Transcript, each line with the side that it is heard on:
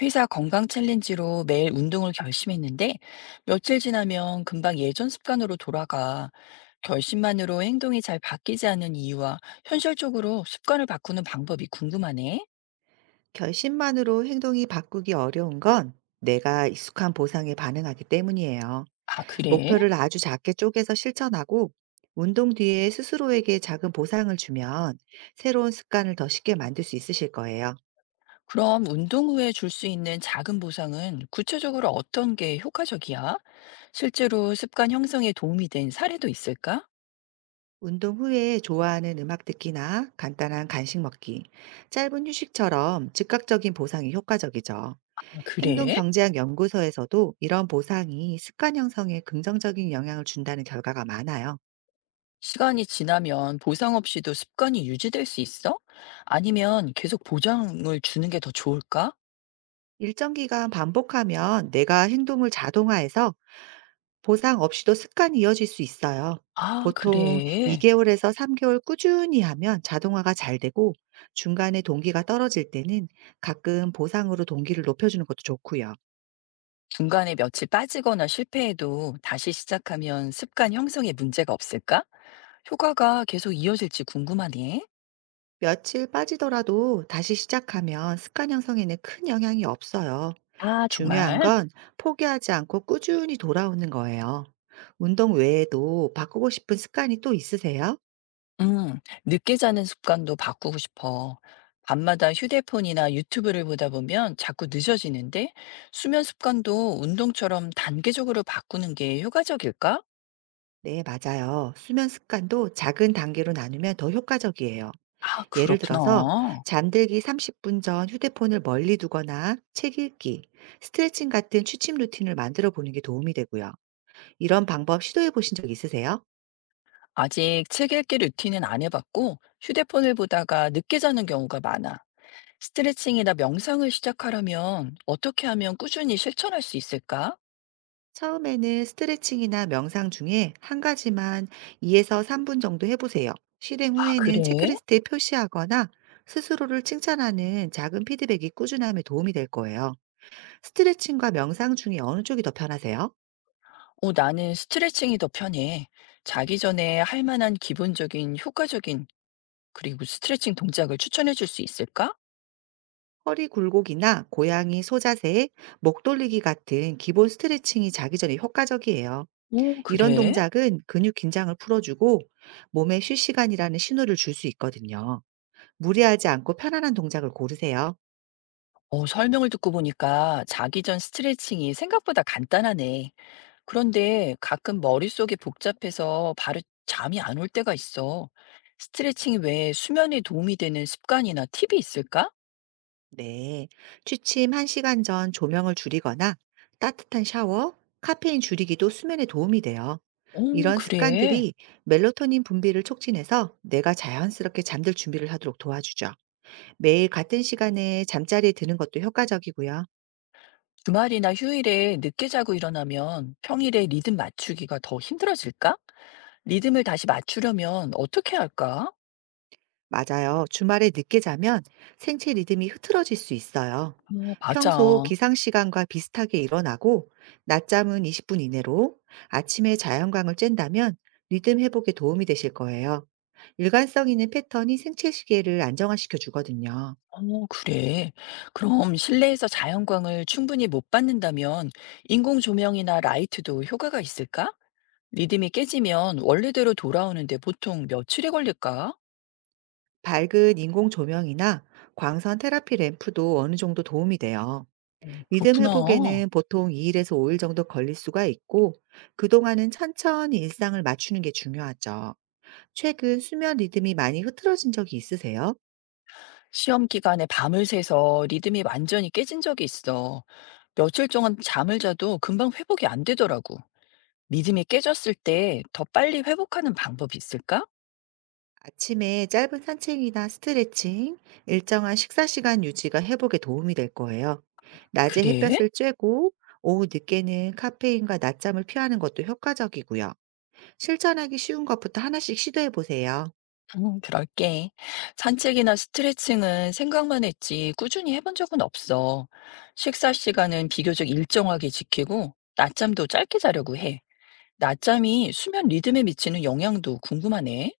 left: 회사 건강 챌린지로 매일 운동을 결심했는데 며칠 지나면 금방 예전 습관으로 돌아가. 결심만으로 행동이 잘 바뀌지 않는 이유와 현실적으로 습관을 바꾸는 방법이 궁금하네.
right: 결심만으로 행동이 바꾸기 어려운 건 내가 익숙한 보상에 반응하기 때문이에요.
left: 아, 그래?
right: 목표를 아주 작게 쪼개서 실천하고 운동 뒤에 스스로에게 작은 보상을 주면 새로운 습관을 더 쉽게 만들 수 있으실 거예요.
left: 그럼 운동 후에 줄 수 있는 작은 보상은 구체적으로 어떤 게 효과적이야? 실제로 습관 형성에 도움이 된 사례도 있을까?
right: 운동 후에 좋아하는 음악 듣기나 간단한 간식 먹기, 짧은 휴식처럼 즉각적인 보상이 효과적이죠.
left: 아,
right: 행동
left: 그래?
right: 경제학 연구소에서도 이런 보상이 습관 형성에 긍정적인 영향을 준다는 결과가 많아요.
left: 시간이 지나면 보상 없이도 습관이 유지될 수 있어? 아니면 계속 보장을 주는 게 더 좋을까?
right: 일정 기간 반복하면 내가 행동을 자동화해서 보상 없이도 습관이 이어질 수 있어요.
left: 아,
right: 보통
left: 그래.
right: 2개월에서 3개월 꾸준히 하면 자동화가 잘 되고 중간에 동기가 떨어질 때는 가끔 보상으로 동기를 높여주는 것도 좋고요.
left: 중간에 며칠 빠지거나 실패해도 다시 시작하면 습관 형성에 문제가 없을까? 효과가 계속 이어질지 궁금하네.
right: 며칠 빠지더라도 다시 시작하면 습관 형성에는 큰 영향이 없어요.
left: 아,
right: 중요한
left: 정말?
right: 건 포기하지 않고 꾸준히 돌아오는 거예요. 운동 외에도 바꾸고 싶은 습관이 또 있으세요?
left: 음, 늦게 자는 습관도 바꾸고 싶어. 밤마다 휴대폰이나 유튜브를 보다 보면 자꾸 늦어지는데 수면 습관도 운동처럼 단계적으로 바꾸는 게 효과적일까?
right: 네, 맞아요. 수면 습관도 작은 단계로 나누면 더 효과적이에요.
left: 아,
right: 예를 들어서
left: 그렇구나.
right: 잠들기 30분 전 휴대폰을 멀리 두거나 책 읽기, 스트레칭 같은 취침 루틴을 만들어 보는 게 도움이 되고요. 이런 방법 시도해 보신 적 있으세요?
left: 아직 책 읽기 루틴은 안 해봤고 휴대폰을 보다가 늦게 자는 경우가 많아. 스트레칭이나 명상을 시작하려면 어떻게 하면 꾸준히 실천할 수 있을까?
right: 처음에는 스트레칭이나 명상 중에 한 가지만 2에서 3분 정도 해보세요. 실행
left: 아,
right: 후에는
left: 그래?
right: 체크리스트에 표시하거나 스스로를 칭찬하는 작은 피드백이 꾸준함에 도움이 될 거예요. 스트레칭과 명상 중에 어느 쪽이 더 편하세요?
left: 어, 나는 스트레칭이 더 편해. 자기 전에 할 만한 기본적인 효과적인 그리고 스트레칭 동작을 추천해 줄 수 있을까?
right: 허리 굴곡이나 고양이 소자세, 목 돌리기 같은 기본 스트레칭이 자기 전에 효과적이에요.
left: 오,
right: 이런
left: 그래?
right: 동작은 근육 긴장을 풀어주고 몸에 쉴 시간이라는 신호를 줄 수 있거든요. 무리하지 않고 편안한 동작을 고르세요.
left: 어, 설명을 듣고 보니까 자기 전 스트레칭이 생각보다 간단하네. 그런데 가끔 머릿속이 복잡해서 바로 잠이 안 올 때가 있어. 스트레칭 외에 수면에 도움이 되는 습관이나 팁이 있을까?
right: 네. 취침 1시간 전 조명을 줄이거나 따뜻한 샤워, 카페인 줄이기도 수면에 도움이 돼요.
left: 오,
right: 이런
left: 그래.
right: 습관들이 멜로토닌 분비를 촉진해서 내가 자연스럽게 잠들 준비를 하도록 도와주죠. 매일 같은 시간에 잠자리에 드는 것도 효과적이고요.
left: 주말이나 휴일에 늦게 자고 일어나면 평일에 리듬 맞추기가 더 힘들어질까? 리듬을 다시 맞추려면 어떻게 할까?
right: 맞아요. 주말에 늦게 자면 생체 리듬이 흐트러질 수 있어요.
left: 어, 맞아.
right: 평소
left: 어,
right: 기상 시간과 비슷하게 일어나고 낮잠은 20분 이내로 아침에 자연광을 쬐다면 리듬 회복에 도움이 되실 거예요. 일관성 있는 패턴이 생체 시계를 안정화시켜 주거든요.
left: 그래. 그럼 실내에서 자연광을 충분히 못 받는다면 인공 조명이나 라이트도 효과가 있을까? 리듬이 깨지면 원래대로 돌아오는데 보통 며칠이 걸릴까?
right: 밝은 인공 조명이나 광선 테라피 램프도 어느 정도 도움이 돼요.
left: 어,
right: 믿음
left: 그렇구나.
right: 회복에는 보통 2일에서 5일 정도 걸릴 수가 있고, 그동안은 천천히 일상을 맞추는 게 중요하죠. 최근 수면 리듬이 많이 흐트러진 적이 있으세요?
left: 시험 기간에 밤을 새서 리듬이 완전히 깨진 적이 있어. 며칠 동안 잠을 자도 금방 회복이 안 되더라고. 믿음이 깨졌을 때 더 빨리 회복하는 방법이 있을까?
right: 아침에 짧은 산책이나 스트레칭, 일정한 식사 시간 유지가 회복에 도움이 될 거예요. 낮에
left: 그래?
right: 햇볕을 쬐고, 오후 늦게는 카페인과 낮잠을 피하는 것도 효과적이고요. 실천하기 쉬운 것부터 하나씩 시도해 보세요.
left: 그럴게. 산책이나 스트레칭은 생각만 했지 꾸준히 해본 적은 없어. 식사 시간은 비교적 일정하게 지키고 낮잠도 짧게 자려고 해. 낮잠이 수면 리듬에 미치는 영향도 궁금하네.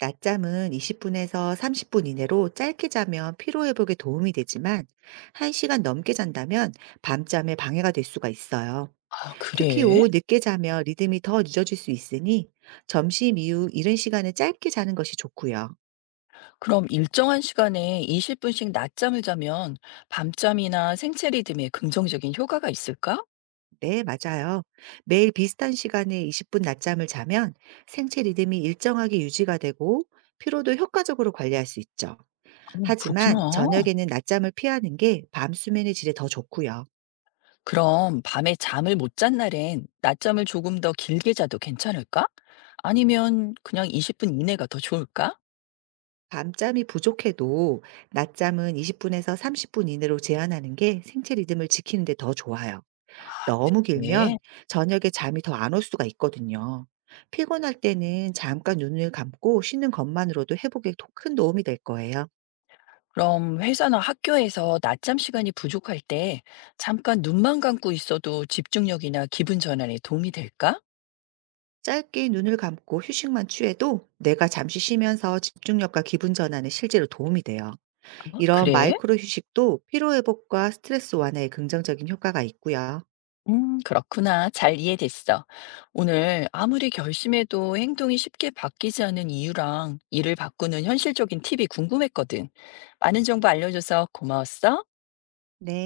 right: 낮잠은 20분에서 30분 이내로 짧게 자면 피로 회복에 도움이 되지만 1시간 넘게 잔다면 밤잠에 방해가 될 수가 있어요.
left: 아,
right: 특히
left: 그래?
right: 오후 늦게 자면 리듬이 더 늦어질 수 있으니 점심 이후 이른 시간에 짧게 자는 것이 좋고요.
left: 그럼 일정한 시간에 20분씩 낮잠을 자면 밤잠이나 생체 리듬에 긍정적인 효과가 있을까?
right: 네, 맞아요. 매일 비슷한 시간에 20분 낮잠을 자면 생체 리듬이 일정하게 유지가 되고 피로도 효과적으로 관리할 수 있죠.
left: 어, 그렇구나.
right: 하지만 저녁에는 낮잠을 피하는 게 밤 수면의 질에 더 좋고요.
left: 그럼 밤에 잠을 못 잔 날엔 낮잠을 조금 더 길게 자도 괜찮을까? 아니면 그냥 20분 이내가 더 좋을까?
right: 밤잠이 부족해도 낮잠은 20분에서 30분 이내로 제한하는 게 생체 리듬을 지키는 데 더 좋아요. 너무 길면
left: 네.
right: 저녁에 잠이 더 안 올 수가 있거든요. 피곤할 때는 잠깐 눈을 감고 쉬는 것만으로도 회복에 큰 도움이 될 거예요.
left: 그럼 회사나 학교에서 낮잠 시간이 부족할 때 잠깐 눈만 감고 있어도 집중력이나 기분 전환에 도움이 될까?
right: 짧게 눈을 감고 휴식만 취해도 내가 잠시 쉬면서 집중력과 기분 전환에 실제로 도움이 돼요.
left: 어,
right: 이런
left: 그래?
right: 마이크로 휴식도 피로 회복과 스트레스 완화에 긍정적인 효과가 있고요.
left: 그렇구나. 잘 이해됐어. 오늘 아무리 결심해도 행동이 쉽게 바뀌지 않는 이유랑 일을 바꾸는 현실적인 팁이 궁금했거든. 많은 정보 알려줘서 고마웠어.
right: 네.